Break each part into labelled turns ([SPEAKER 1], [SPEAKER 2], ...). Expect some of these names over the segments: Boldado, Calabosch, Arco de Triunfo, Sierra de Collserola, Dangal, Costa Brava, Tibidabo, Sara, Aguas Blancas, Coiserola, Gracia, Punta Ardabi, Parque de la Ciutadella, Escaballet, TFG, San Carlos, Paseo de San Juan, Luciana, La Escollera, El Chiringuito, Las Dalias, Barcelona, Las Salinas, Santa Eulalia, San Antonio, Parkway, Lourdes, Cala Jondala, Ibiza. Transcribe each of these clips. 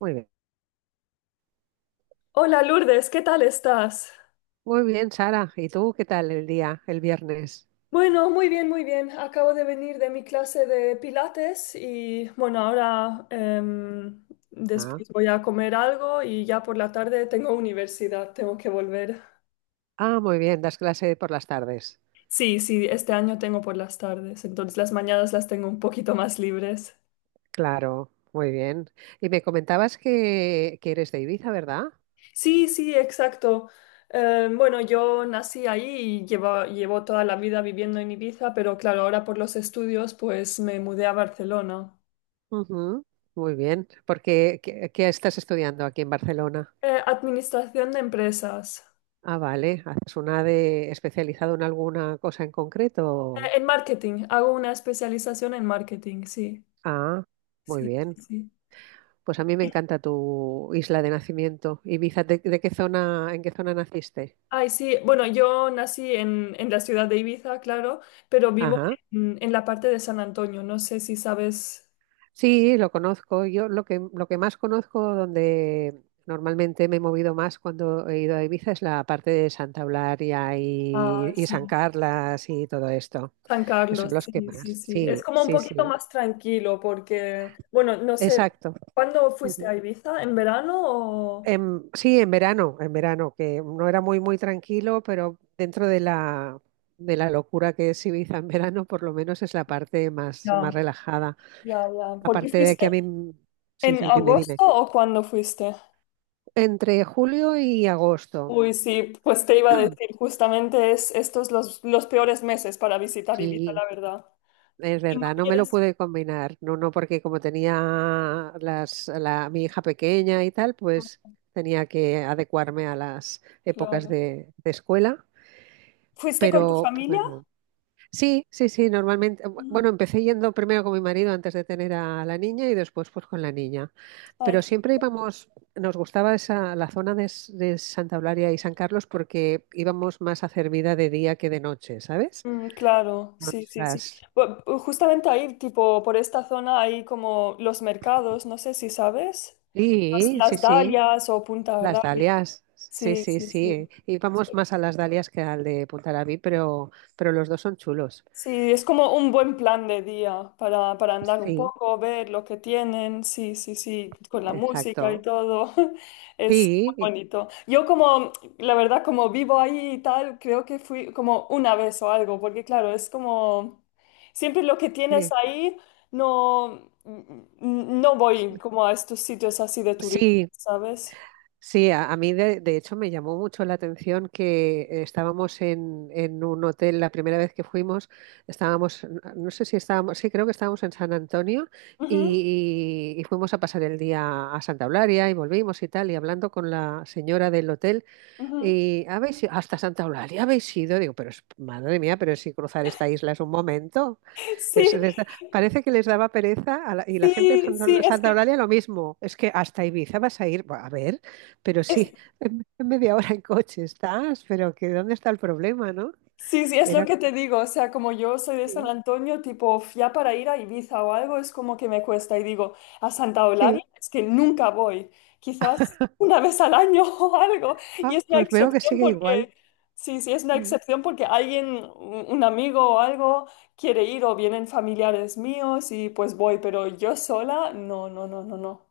[SPEAKER 1] Muy bien.
[SPEAKER 2] Hola Lourdes, ¿qué tal estás?
[SPEAKER 1] Muy bien, Sara. ¿Y tú qué tal el día, el viernes?
[SPEAKER 2] Bueno, muy bien, muy bien. Acabo de venir de mi clase de pilates y bueno, ahora
[SPEAKER 1] Ah,
[SPEAKER 2] después voy a comer algo y ya por la tarde tengo universidad, tengo que volver.
[SPEAKER 1] ah, muy bien, das clase por las tardes.
[SPEAKER 2] Sí, sí, este año tengo por las tardes, entonces las mañanas las tengo un poquito más libres.
[SPEAKER 1] Claro, muy bien. Y me comentabas que eres de Ibiza, ¿verdad?
[SPEAKER 2] Sí, sí, exacto. Bueno, yo nací ahí y llevo, llevo toda la vida viviendo en Ibiza, pero claro, ahora por los estudios pues me mudé a Barcelona.
[SPEAKER 1] Ujú. Muy bien. Porque, ¿qué estás estudiando aquí en Barcelona?
[SPEAKER 2] Administración de empresas.
[SPEAKER 1] Ah, vale. ¿Haces una de especializado en alguna cosa en concreto?
[SPEAKER 2] En marketing, hago una especialización en marketing, sí,
[SPEAKER 1] Ah, muy
[SPEAKER 2] sí,
[SPEAKER 1] bien.
[SPEAKER 2] sí.
[SPEAKER 1] Pues a mí me encanta tu isla de nacimiento. Ibiza, ¿de qué zona, en qué zona naciste?
[SPEAKER 2] Ay, sí, bueno, yo nací en la ciudad de Ibiza, claro, pero vivo
[SPEAKER 1] Ajá.
[SPEAKER 2] en la parte de San Antonio, no sé si sabes.
[SPEAKER 1] Sí, lo conozco. Yo lo que más conozco, donde normalmente me he movido más cuando he ido a Ibiza, es la parte de Santa Eulalia y,
[SPEAKER 2] Ah,
[SPEAKER 1] y San
[SPEAKER 2] sí.
[SPEAKER 1] Carlas y todo esto.
[SPEAKER 2] San
[SPEAKER 1] Esos son
[SPEAKER 2] Carlos,
[SPEAKER 1] los que
[SPEAKER 2] sí, sí,
[SPEAKER 1] más.
[SPEAKER 2] sí. Es
[SPEAKER 1] Sí,
[SPEAKER 2] como un
[SPEAKER 1] sí,
[SPEAKER 2] poquito
[SPEAKER 1] sí.
[SPEAKER 2] más tranquilo porque, bueno, no sé,
[SPEAKER 1] Exacto.
[SPEAKER 2] ¿cuándo fuiste
[SPEAKER 1] Ujú.
[SPEAKER 2] a Ibiza? ¿En verano o?
[SPEAKER 1] Sí, en verano, que no era muy, muy tranquilo, pero dentro de la locura que es Ibiza en verano, por lo menos es la parte más, más
[SPEAKER 2] Ya,
[SPEAKER 1] relajada.
[SPEAKER 2] ya, ya. ¿Por qué
[SPEAKER 1] Aparte de que a
[SPEAKER 2] fuiste?
[SPEAKER 1] mí, sí,
[SPEAKER 2] ¿En
[SPEAKER 1] sí, dime, dime.
[SPEAKER 2] agosto o cuándo fuiste?
[SPEAKER 1] Entre julio y agosto.
[SPEAKER 2] Uy, sí, pues te iba a decir, justamente es estos los peores meses para visitar Ibiza,
[SPEAKER 1] Sí,
[SPEAKER 2] la verdad.
[SPEAKER 1] es
[SPEAKER 2] Si no
[SPEAKER 1] verdad, no me lo
[SPEAKER 2] quieres,
[SPEAKER 1] pude combinar, no, no, porque como tenía la, mi hija pequeña y tal, pues
[SPEAKER 2] no,
[SPEAKER 1] tenía que adecuarme a las épocas
[SPEAKER 2] claro.
[SPEAKER 1] de escuela,
[SPEAKER 2] ¿Fuiste con tu
[SPEAKER 1] pero
[SPEAKER 2] familia?
[SPEAKER 1] bueno, sí, sí, sí, normalmente, bu-
[SPEAKER 2] Mm,
[SPEAKER 1] bueno, empecé yendo primero con mi marido antes de tener a la niña y después pues con la niña,
[SPEAKER 2] ay,
[SPEAKER 1] pero siempre íbamos, nos gustaba la zona de Santa Eulalia y San Carlos porque íbamos más a hacer vida de día que de noche, ¿sabes?
[SPEAKER 2] mm, claro,
[SPEAKER 1] Nos
[SPEAKER 2] sí, sí, sí.
[SPEAKER 1] las...
[SPEAKER 2] Justamente ahí, tipo, por esta zona hay como los mercados, no sé si sabes,
[SPEAKER 1] Sí, sí,
[SPEAKER 2] las
[SPEAKER 1] sí.
[SPEAKER 2] Dalias o Punta
[SPEAKER 1] Las
[SPEAKER 2] Ardabi.
[SPEAKER 1] dalias, sí,
[SPEAKER 2] Sí,
[SPEAKER 1] sí,
[SPEAKER 2] sí,
[SPEAKER 1] sí.
[SPEAKER 2] sí.
[SPEAKER 1] Y vamos más a las dalias que al de Puntarabí, pero los dos son chulos.
[SPEAKER 2] Sí, es como un buen plan de día para andar un
[SPEAKER 1] Sí,
[SPEAKER 2] poco, ver lo que tienen, sí, sí, sí, con la música y
[SPEAKER 1] exacto.
[SPEAKER 2] todo. Es muy
[SPEAKER 1] Sí,
[SPEAKER 2] bonito. Yo como, la verdad, como vivo ahí y tal, creo que fui como una vez o algo, porque claro, es como, siempre lo que tienes
[SPEAKER 1] sí.
[SPEAKER 2] ahí, no, no voy como a estos sitios así de turismo,
[SPEAKER 1] Sí,
[SPEAKER 2] ¿sabes?
[SPEAKER 1] sí, a mí de, hecho me llamó mucho la atención que estábamos en un hotel la primera vez que fuimos, no sé si estábamos, sí, creo que estábamos en San Antonio
[SPEAKER 2] Ujú,
[SPEAKER 1] y fuimos a pasar el día a Santa Eulalia y volvimos y tal, y hablando con la señora del hotel.
[SPEAKER 2] ujú.
[SPEAKER 1] Y habéis ido hasta Santa Eulalia, habéis ido, digo, pero madre mía, pero si cruzar esta isla es un momento.
[SPEAKER 2] Sí,
[SPEAKER 1] Parece que les daba pereza a y la gente de
[SPEAKER 2] sí,
[SPEAKER 1] Santa
[SPEAKER 2] sí,
[SPEAKER 1] Eula-
[SPEAKER 2] es
[SPEAKER 1] Santa
[SPEAKER 2] que
[SPEAKER 1] Eulalia lo mismo. Es que hasta Ibiza vas a ir, a ver, pero sí, en, media hora en coche estás, pero que ¿dónde está el problema, no?
[SPEAKER 2] Sí, sí, es lo
[SPEAKER 1] Era,
[SPEAKER 2] que te digo, o sea, como yo soy de San
[SPEAKER 1] sí,
[SPEAKER 2] Antonio, tipo, ya para ir a Ibiza o algo es como que me cuesta y digo, a Santa Eulalia
[SPEAKER 1] sí.
[SPEAKER 2] es que nunca voy, quizás una vez al año o algo, y
[SPEAKER 1] Ah,
[SPEAKER 2] es una
[SPEAKER 1] pues veo que
[SPEAKER 2] excepción
[SPEAKER 1] sigue igual.
[SPEAKER 2] porque, sí, sí, es una
[SPEAKER 1] Mm.
[SPEAKER 2] excepción porque alguien, un amigo o algo quiere ir o vienen familiares míos y pues voy, pero yo sola, no, no, no, no, no.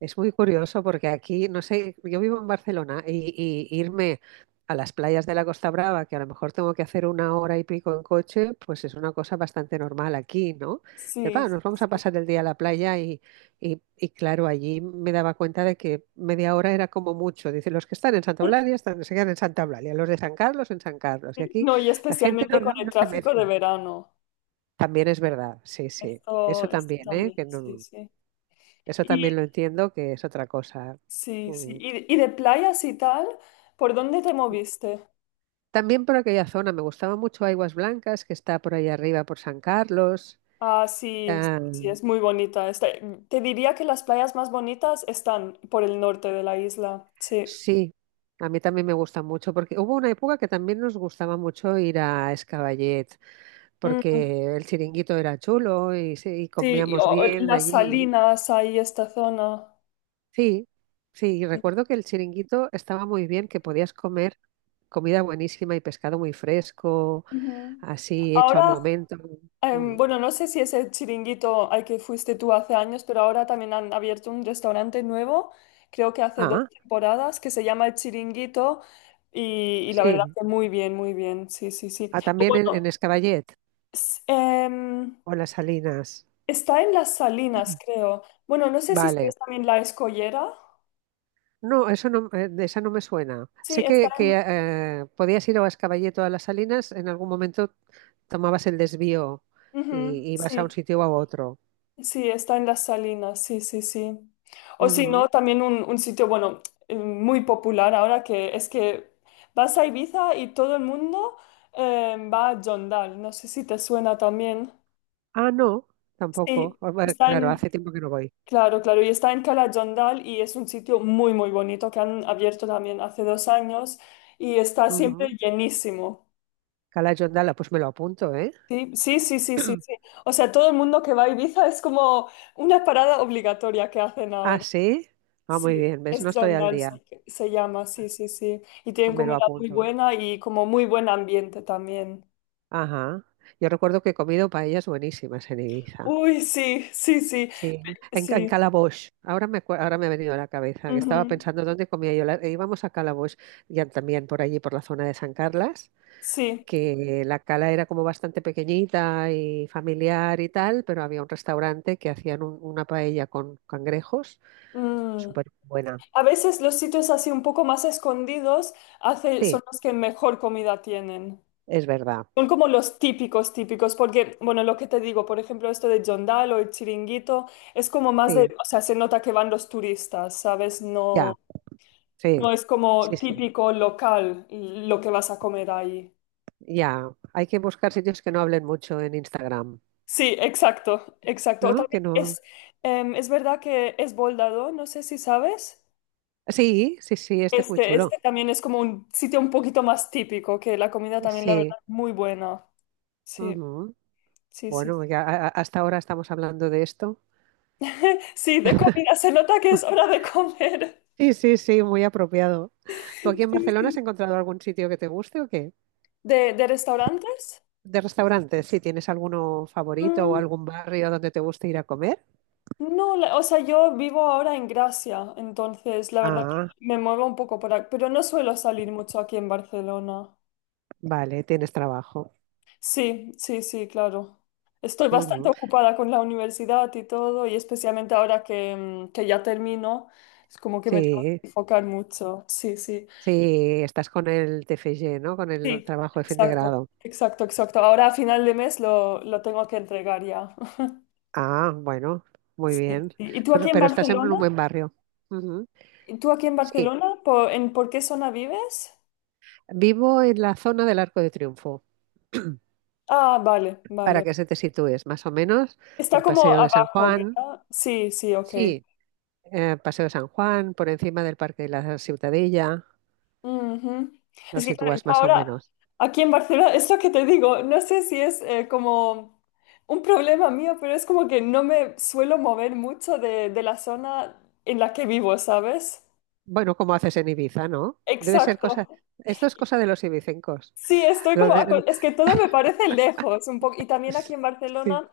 [SPEAKER 1] Es muy curioso porque aquí, no sé, yo vivo en Barcelona y irme a las playas de la Costa Brava, que a lo mejor tengo que hacer una hora y pico en coche, pues es una cosa bastante normal aquí, ¿no? Dices,
[SPEAKER 2] Sí,
[SPEAKER 1] "Va, nos vamos a pasar el día a la playa y claro, allí me daba cuenta de que media hora era como mucho. Dicen, los que están en Santa Eulalia se quedan en Santa Eulalia, los de San Carlos en San Carlos. Y
[SPEAKER 2] sí.
[SPEAKER 1] aquí
[SPEAKER 2] No, y
[SPEAKER 1] la gente no,
[SPEAKER 2] especialmente con
[SPEAKER 1] no
[SPEAKER 2] el
[SPEAKER 1] no se
[SPEAKER 2] tráfico de
[SPEAKER 1] mezcla.
[SPEAKER 2] verano,
[SPEAKER 1] También es verdad, sí, sí. Eso
[SPEAKER 2] esto
[SPEAKER 1] también, ¿eh?
[SPEAKER 2] también,
[SPEAKER 1] Que
[SPEAKER 2] sí, sí.
[SPEAKER 1] eso también lo entiendo, que es otra cosa.
[SPEAKER 2] Sí, sí.
[SPEAKER 1] Mm.
[SPEAKER 2] ¿Y y de playas y tal? ¿Por dónde te moviste?
[SPEAKER 1] También por aquella zona, me gustaba mucho Aguas Blancas, que está por ahí arriba, por San Carlos.
[SPEAKER 2] Ah, sí,
[SPEAKER 1] Ah,
[SPEAKER 2] sí, es muy bonita. Te diría que las playas más bonitas están por el norte de la isla. Sí.
[SPEAKER 1] sí, a mí también me gusta mucho, porque hubo una época que también nos gustaba mucho ir a Escaballet,
[SPEAKER 2] Mm,
[SPEAKER 1] porque el chiringuito era chulo y, sí, y
[SPEAKER 2] sí, y,
[SPEAKER 1] comíamos
[SPEAKER 2] o
[SPEAKER 1] bien
[SPEAKER 2] las
[SPEAKER 1] allí.
[SPEAKER 2] salinas, ahí esta zona.
[SPEAKER 1] Sí, sí, y
[SPEAKER 2] Sí.
[SPEAKER 1] recuerdo que el chiringuito estaba muy bien, que podías comer comida buenísima y pescado muy fresco,
[SPEAKER 2] Ujú.
[SPEAKER 1] así hecho al
[SPEAKER 2] Ahora
[SPEAKER 1] momento. Mm.
[SPEAKER 2] Bueno, no sé si es el chiringuito al que fuiste tú hace años, pero ahora también han abierto un restaurante nuevo, creo que hace dos
[SPEAKER 1] Ah.
[SPEAKER 2] temporadas, que se llama El Chiringuito y la verdad
[SPEAKER 1] Sí,
[SPEAKER 2] que muy bien, sí, sí, sí.
[SPEAKER 1] ah,
[SPEAKER 2] O
[SPEAKER 1] también en,
[SPEAKER 2] bueno,
[SPEAKER 1] en Escaballet
[SPEAKER 2] s- em,
[SPEAKER 1] o Las Salinas.
[SPEAKER 2] está en Las Salinas, creo. Bueno, no sé si
[SPEAKER 1] Vale.
[SPEAKER 2] es también La Escollera.
[SPEAKER 1] No, eso no, de esa no me suena.
[SPEAKER 2] Sí,
[SPEAKER 1] Sé
[SPEAKER 2] está
[SPEAKER 1] que, que
[SPEAKER 2] en
[SPEAKER 1] eh, podías ir a Escaballet o a Las Salinas, en algún momento tomabas el desvío
[SPEAKER 2] ujú,
[SPEAKER 1] y ibas a un
[SPEAKER 2] sí.
[SPEAKER 1] sitio o a otro.
[SPEAKER 2] Sí, está en las Salinas, sí, sí, sí. O si
[SPEAKER 1] Ujú.
[SPEAKER 2] no, también un sitio, bueno, muy popular ahora que es que vas a Ibiza y todo el mundo va a Jondal. No sé si te suena también.
[SPEAKER 1] Ah, no, tampoco.
[SPEAKER 2] Sí,
[SPEAKER 1] Ah, bueno,
[SPEAKER 2] está
[SPEAKER 1] claro,
[SPEAKER 2] en,
[SPEAKER 1] hace tiempo que no voy.
[SPEAKER 2] claro, claro, y está en Cala Jondal y es un sitio muy, muy bonito que han abierto también hace dos años y está siempre
[SPEAKER 1] Ujú.
[SPEAKER 2] llenísimo.
[SPEAKER 1] Cala Jondala, pues me lo apunto, ¿eh?
[SPEAKER 2] Sí, sí, sí, sí, sí, sí. O sea, todo el mundo que va a Ibiza es como una parada obligatoria que hacen
[SPEAKER 1] Ah,
[SPEAKER 2] ahora.
[SPEAKER 1] sí. Ah, muy
[SPEAKER 2] Sí,
[SPEAKER 1] bien, ¿ves? No
[SPEAKER 2] es
[SPEAKER 1] estoy al
[SPEAKER 2] Dangal,
[SPEAKER 1] día.
[SPEAKER 2] se llama, sí, sí, sí. Y tienen
[SPEAKER 1] Me lo
[SPEAKER 2] comida muy
[SPEAKER 1] apunto.
[SPEAKER 2] buena y como muy buen ambiente también.
[SPEAKER 1] Ajá. Yo recuerdo que he comido paellas buenísimas en Ibiza.
[SPEAKER 2] Uy, sí, sí, sí,
[SPEAKER 1] Sí, en
[SPEAKER 2] sí.
[SPEAKER 1] Calabosch. Ahora me ha venido a la cabeza que estaba
[SPEAKER 2] Ujú,
[SPEAKER 1] pensando dónde comía yo. E íbamos a Calabosch, ya también por allí, por la zona de San Carlas,
[SPEAKER 2] sí.
[SPEAKER 1] que la cala era como bastante pequeñita y familiar y tal, pero había un restaurante que hacían una paella con cangrejos,
[SPEAKER 2] Mm.
[SPEAKER 1] súper buena.
[SPEAKER 2] A veces los sitios así un poco más escondidos hace,
[SPEAKER 1] Sí,
[SPEAKER 2] son los que mejor comida tienen.
[SPEAKER 1] es verdad.
[SPEAKER 2] Son como los típicos, típicos, porque, bueno, lo que te digo, por ejemplo, esto de Jondal o el Chiringuito, es como más
[SPEAKER 1] Sí,
[SPEAKER 2] de, o sea, se nota que van los turistas, ¿sabes?
[SPEAKER 1] ya,
[SPEAKER 2] No.
[SPEAKER 1] sí,
[SPEAKER 2] No es
[SPEAKER 1] sí,
[SPEAKER 2] como
[SPEAKER 1] sí,
[SPEAKER 2] típico local lo que vas a comer ahí.
[SPEAKER 1] ya. Hay que buscar sitios que no hablen mucho en Instagram,
[SPEAKER 2] Sí, exacto, exacto. O
[SPEAKER 1] ¿no? Que
[SPEAKER 2] también
[SPEAKER 1] no.
[SPEAKER 2] es, es verdad que es Boldado, no sé si sabes.
[SPEAKER 1] Sí, sí, sí, este es muy
[SPEAKER 2] Este,
[SPEAKER 1] chulo.
[SPEAKER 2] este también es como un sitio un poquito más típico, que la comida también, la verdad,
[SPEAKER 1] Sí.
[SPEAKER 2] muy buena. Sí,
[SPEAKER 1] Ujú.
[SPEAKER 2] sí, sí.
[SPEAKER 1] Bueno, ya hasta ahora estamos hablando de esto.
[SPEAKER 2] Sí, de comida, se nota que es hora de comer.
[SPEAKER 1] Sí, sí, sí, muy apropiado. ¿Tú aquí en
[SPEAKER 2] Sí,
[SPEAKER 1] Barcelona has
[SPEAKER 2] sí.
[SPEAKER 1] encontrado algún sitio que te guste o qué?
[SPEAKER 2] De restaurantes?
[SPEAKER 1] De restaurantes, si tienes alguno favorito o algún barrio donde te guste ir a comer.
[SPEAKER 2] No, o sea, yo vivo ahora en Gracia, entonces la verdad
[SPEAKER 1] Ah,
[SPEAKER 2] que me muevo un poco por aquí, pero no suelo salir mucho aquí en Barcelona.
[SPEAKER 1] vale, tienes trabajo.
[SPEAKER 2] Sí, sí, sí, claro. Estoy bastante
[SPEAKER 1] Ujú.
[SPEAKER 2] ocupada con la universidad y todo, y especialmente ahora que, mm, que ya termino, es como que me tengo
[SPEAKER 1] Sí,
[SPEAKER 2] que enfocar mucho. Sí, sí,
[SPEAKER 1] sí, estás con el TFG, ¿no? Con el
[SPEAKER 2] sí,
[SPEAKER 1] trabajo de fin de
[SPEAKER 2] exacto,
[SPEAKER 1] grado.
[SPEAKER 2] exacto, exacto. Ahora a final de mes lo tengo que entregar ya.
[SPEAKER 1] Ah, bueno, muy
[SPEAKER 2] Sí, sí.
[SPEAKER 1] bien.
[SPEAKER 2] ¿Y tú
[SPEAKER 1] Pero,
[SPEAKER 2] aquí en
[SPEAKER 1] pero estás en un
[SPEAKER 2] Barcelona?
[SPEAKER 1] buen barrio. Ujú.
[SPEAKER 2] ¿Y tú aquí en
[SPEAKER 1] Sí,
[SPEAKER 2] Barcelona? ¿Por, en, por qué zona vives?
[SPEAKER 1] vivo en la zona del Arco de Triunfo.
[SPEAKER 2] Ah, vale,
[SPEAKER 1] Para
[SPEAKER 2] vale.
[SPEAKER 1] que se te sitúes, más o menos,
[SPEAKER 2] Está
[SPEAKER 1] el
[SPEAKER 2] como
[SPEAKER 1] Paseo de San
[SPEAKER 2] abajo,
[SPEAKER 1] Juan,
[SPEAKER 2] ¿verdad? Sí, sí, ok.
[SPEAKER 1] sí, Paseo de San Juan, por encima del Parque de la Ciutadella,
[SPEAKER 2] Ujú.
[SPEAKER 1] lo
[SPEAKER 2] Es que claro, yo
[SPEAKER 1] sitúas más o
[SPEAKER 2] ahora
[SPEAKER 1] menos.
[SPEAKER 2] aquí en Barcelona, esto que te digo, no sé si es como un problema mío, pero es como que no me suelo mover mucho de la zona en la que vivo, ¿sabes?
[SPEAKER 1] Bueno, como haces en Ibiza, ¿no? Debe ser cosa,
[SPEAKER 2] Exacto.
[SPEAKER 1] esto es cosa de los ibicencos.
[SPEAKER 2] Sí, estoy
[SPEAKER 1] Lo
[SPEAKER 2] como,
[SPEAKER 1] de-
[SPEAKER 2] es que todo me parece lejos un poco, y también aquí en
[SPEAKER 1] Sí,
[SPEAKER 2] Barcelona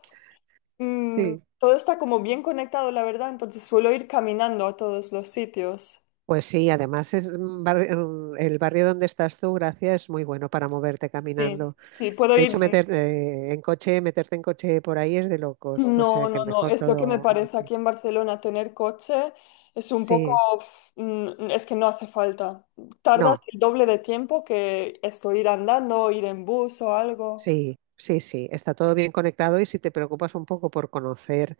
[SPEAKER 2] mm,
[SPEAKER 1] sí.
[SPEAKER 2] todo está como bien conectado, la verdad, entonces suelo ir caminando a todos los sitios.
[SPEAKER 1] Pues sí, además es el barrio donde estás tú, Gracia, es muy bueno para moverte
[SPEAKER 2] Sí,
[SPEAKER 1] caminando.
[SPEAKER 2] sí, puedo
[SPEAKER 1] De hecho,
[SPEAKER 2] ir.
[SPEAKER 1] meterte en coche por ahí es de locos, o sea
[SPEAKER 2] No,
[SPEAKER 1] que
[SPEAKER 2] no, no,
[SPEAKER 1] mejor
[SPEAKER 2] es lo que me
[SPEAKER 1] todo a
[SPEAKER 2] parece
[SPEAKER 1] pie.
[SPEAKER 2] aquí en Barcelona tener coche es un poco,
[SPEAKER 1] Sí,
[SPEAKER 2] uf, mm, es que no hace falta. Tardas
[SPEAKER 1] no.
[SPEAKER 2] el doble de tiempo que esto ir andando, ir en bus o algo.
[SPEAKER 1] Sí, sí, sí, está todo bien conectado y si te preocupas un poco por conocer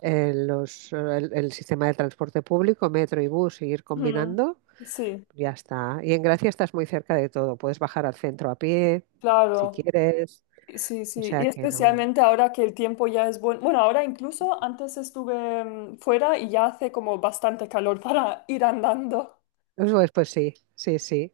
[SPEAKER 1] el sistema de transporte público, metro y bus, y ir
[SPEAKER 2] Mm,
[SPEAKER 1] combinando,
[SPEAKER 2] sí,
[SPEAKER 1] ya está. Y en Gracia estás muy cerca de todo, puedes bajar al centro a pie si
[SPEAKER 2] claro.
[SPEAKER 1] quieres,
[SPEAKER 2] Sí,
[SPEAKER 1] o
[SPEAKER 2] sí, y
[SPEAKER 1] sea que no.
[SPEAKER 2] especialmente ahora que el tiempo ya es bueno. Bueno, ahora incluso antes estuve fuera y ya hace como bastante calor para ir andando.
[SPEAKER 1] Pues sí, sí, sí.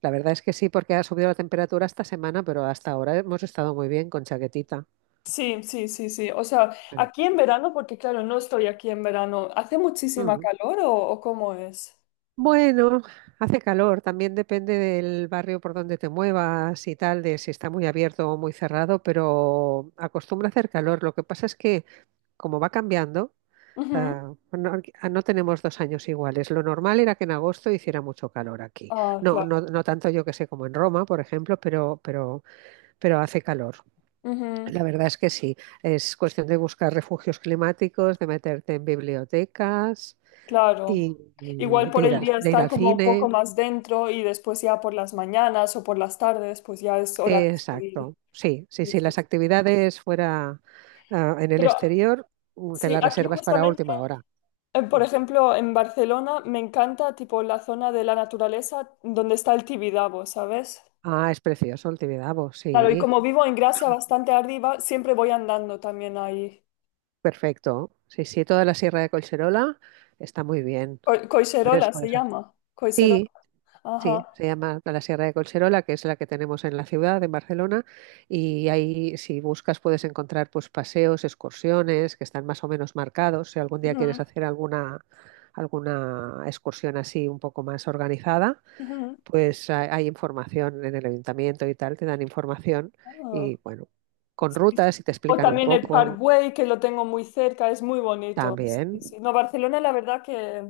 [SPEAKER 1] La verdad es que sí, porque ha subido la temperatura esta semana, pero hasta ahora hemos estado muy bien con chaquetita.
[SPEAKER 2] Sí, sí, sí, sí. O sea,
[SPEAKER 1] Sí.
[SPEAKER 2] aquí en verano, porque claro, no estoy aquí en verano. ¿Hace muchísima
[SPEAKER 1] Mm.
[SPEAKER 2] calor o cómo es?
[SPEAKER 1] Bueno, hace calor, también depende del barrio por donde te muevas y tal, de si está muy abierto o muy cerrado, pero acostumbra a hacer calor. Lo que pasa es que como va cambiando,
[SPEAKER 2] Ujú.
[SPEAKER 1] no, no tenemos 2 años iguales. Lo normal era que en agosto hiciera mucho calor aquí.
[SPEAKER 2] Ah,
[SPEAKER 1] No,
[SPEAKER 2] claro.
[SPEAKER 1] no, no tanto yo que sé como en Roma, por ejemplo, pero, hace calor.
[SPEAKER 2] Ujú,
[SPEAKER 1] La verdad es que sí. Es cuestión de buscar refugios climáticos, de meterte en bibliotecas
[SPEAKER 2] claro.
[SPEAKER 1] y,
[SPEAKER 2] Igual
[SPEAKER 1] y de
[SPEAKER 2] por
[SPEAKER 1] ir
[SPEAKER 2] el
[SPEAKER 1] al,
[SPEAKER 2] día
[SPEAKER 1] de ir
[SPEAKER 2] estar
[SPEAKER 1] al
[SPEAKER 2] como un poco
[SPEAKER 1] cine.
[SPEAKER 2] más dentro y después ya por las mañanas o por las tardes, pues ya es hora de salir.
[SPEAKER 1] Exacto, sí, sí,
[SPEAKER 2] Sí,
[SPEAKER 1] sí,
[SPEAKER 2] sí,
[SPEAKER 1] las
[SPEAKER 2] sí.
[SPEAKER 1] actividades fuera en el
[SPEAKER 2] Pero
[SPEAKER 1] exterior te
[SPEAKER 2] sí,
[SPEAKER 1] las
[SPEAKER 2] aquí
[SPEAKER 1] reservas para
[SPEAKER 2] justamente,
[SPEAKER 1] última hora.
[SPEAKER 2] por
[SPEAKER 1] Mm.
[SPEAKER 2] ejemplo, en Barcelona me encanta tipo la zona de la naturaleza donde está el Tibidabo, ¿sabes?
[SPEAKER 1] Ah, es precioso el Tibidabo,
[SPEAKER 2] Claro, y
[SPEAKER 1] sí,
[SPEAKER 2] como vivo en Gracia bastante arriba, siempre voy andando también ahí.
[SPEAKER 1] perfecto. Sí, sí, toda la Sierra de Collserola está muy bien. Puedes,
[SPEAKER 2] Coiserola se
[SPEAKER 1] puedes hacer-
[SPEAKER 2] llama. Coiserola.
[SPEAKER 1] Sí,
[SPEAKER 2] Ajá.
[SPEAKER 1] sí, se llama la Sierra de Collserola, que es la que tenemos en la ciudad, en Barcelona, y ahí si buscas puedes encontrar pues paseos, excursiones que están más o menos marcados. Si algún día quieres
[SPEAKER 2] Ujú,
[SPEAKER 1] hacer alguna excursión así un poco más organizada,
[SPEAKER 2] ujú.
[SPEAKER 1] pues hay información en el ayuntamiento y tal, te dan información
[SPEAKER 2] Ah,
[SPEAKER 1] y bueno, con
[SPEAKER 2] sí, sí.
[SPEAKER 1] rutas y te
[SPEAKER 2] O
[SPEAKER 1] explican un
[SPEAKER 2] también el
[SPEAKER 1] poco
[SPEAKER 2] Parkway, que lo tengo muy cerca, es muy bonito.
[SPEAKER 1] también.
[SPEAKER 2] Sí, sí. No, Barcelona, la verdad que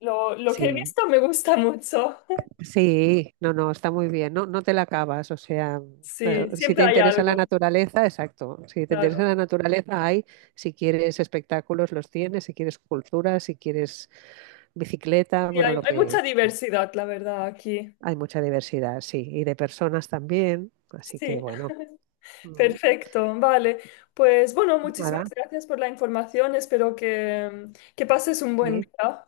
[SPEAKER 2] lo que he
[SPEAKER 1] Sí,
[SPEAKER 2] visto me gusta mucho.
[SPEAKER 1] sí, no, no, está muy bien, no, no te la acabas, o sea,
[SPEAKER 2] Sí,
[SPEAKER 1] si
[SPEAKER 2] siempre
[SPEAKER 1] te
[SPEAKER 2] hay
[SPEAKER 1] interesa la
[SPEAKER 2] algo,
[SPEAKER 1] naturaleza, exacto, si te interesa
[SPEAKER 2] claro.
[SPEAKER 1] la naturaleza hay, si quieres espectáculos los tienes, si quieres cultura, si quieres bicicleta,
[SPEAKER 2] Y
[SPEAKER 1] bueno,
[SPEAKER 2] hay,
[SPEAKER 1] lo
[SPEAKER 2] hay
[SPEAKER 1] que
[SPEAKER 2] mucha diversidad, la verdad, aquí.
[SPEAKER 1] hay mucha diversidad, sí, y de personas también, así que
[SPEAKER 2] Sí.
[SPEAKER 1] bueno, mm,
[SPEAKER 2] Perfecto, vale. Pues bueno, muchísimas
[SPEAKER 1] nada,
[SPEAKER 2] gracias por la información. Espero que pases un buen
[SPEAKER 1] sí.
[SPEAKER 2] día.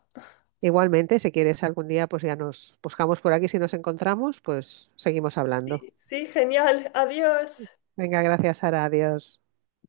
[SPEAKER 1] Igualmente, si quieres algún día, pues ya nos buscamos por aquí, si nos encontramos, pues seguimos hablando.
[SPEAKER 2] Sí, sí, genial. Adiós.
[SPEAKER 1] Venga, gracias, Sara, adiós.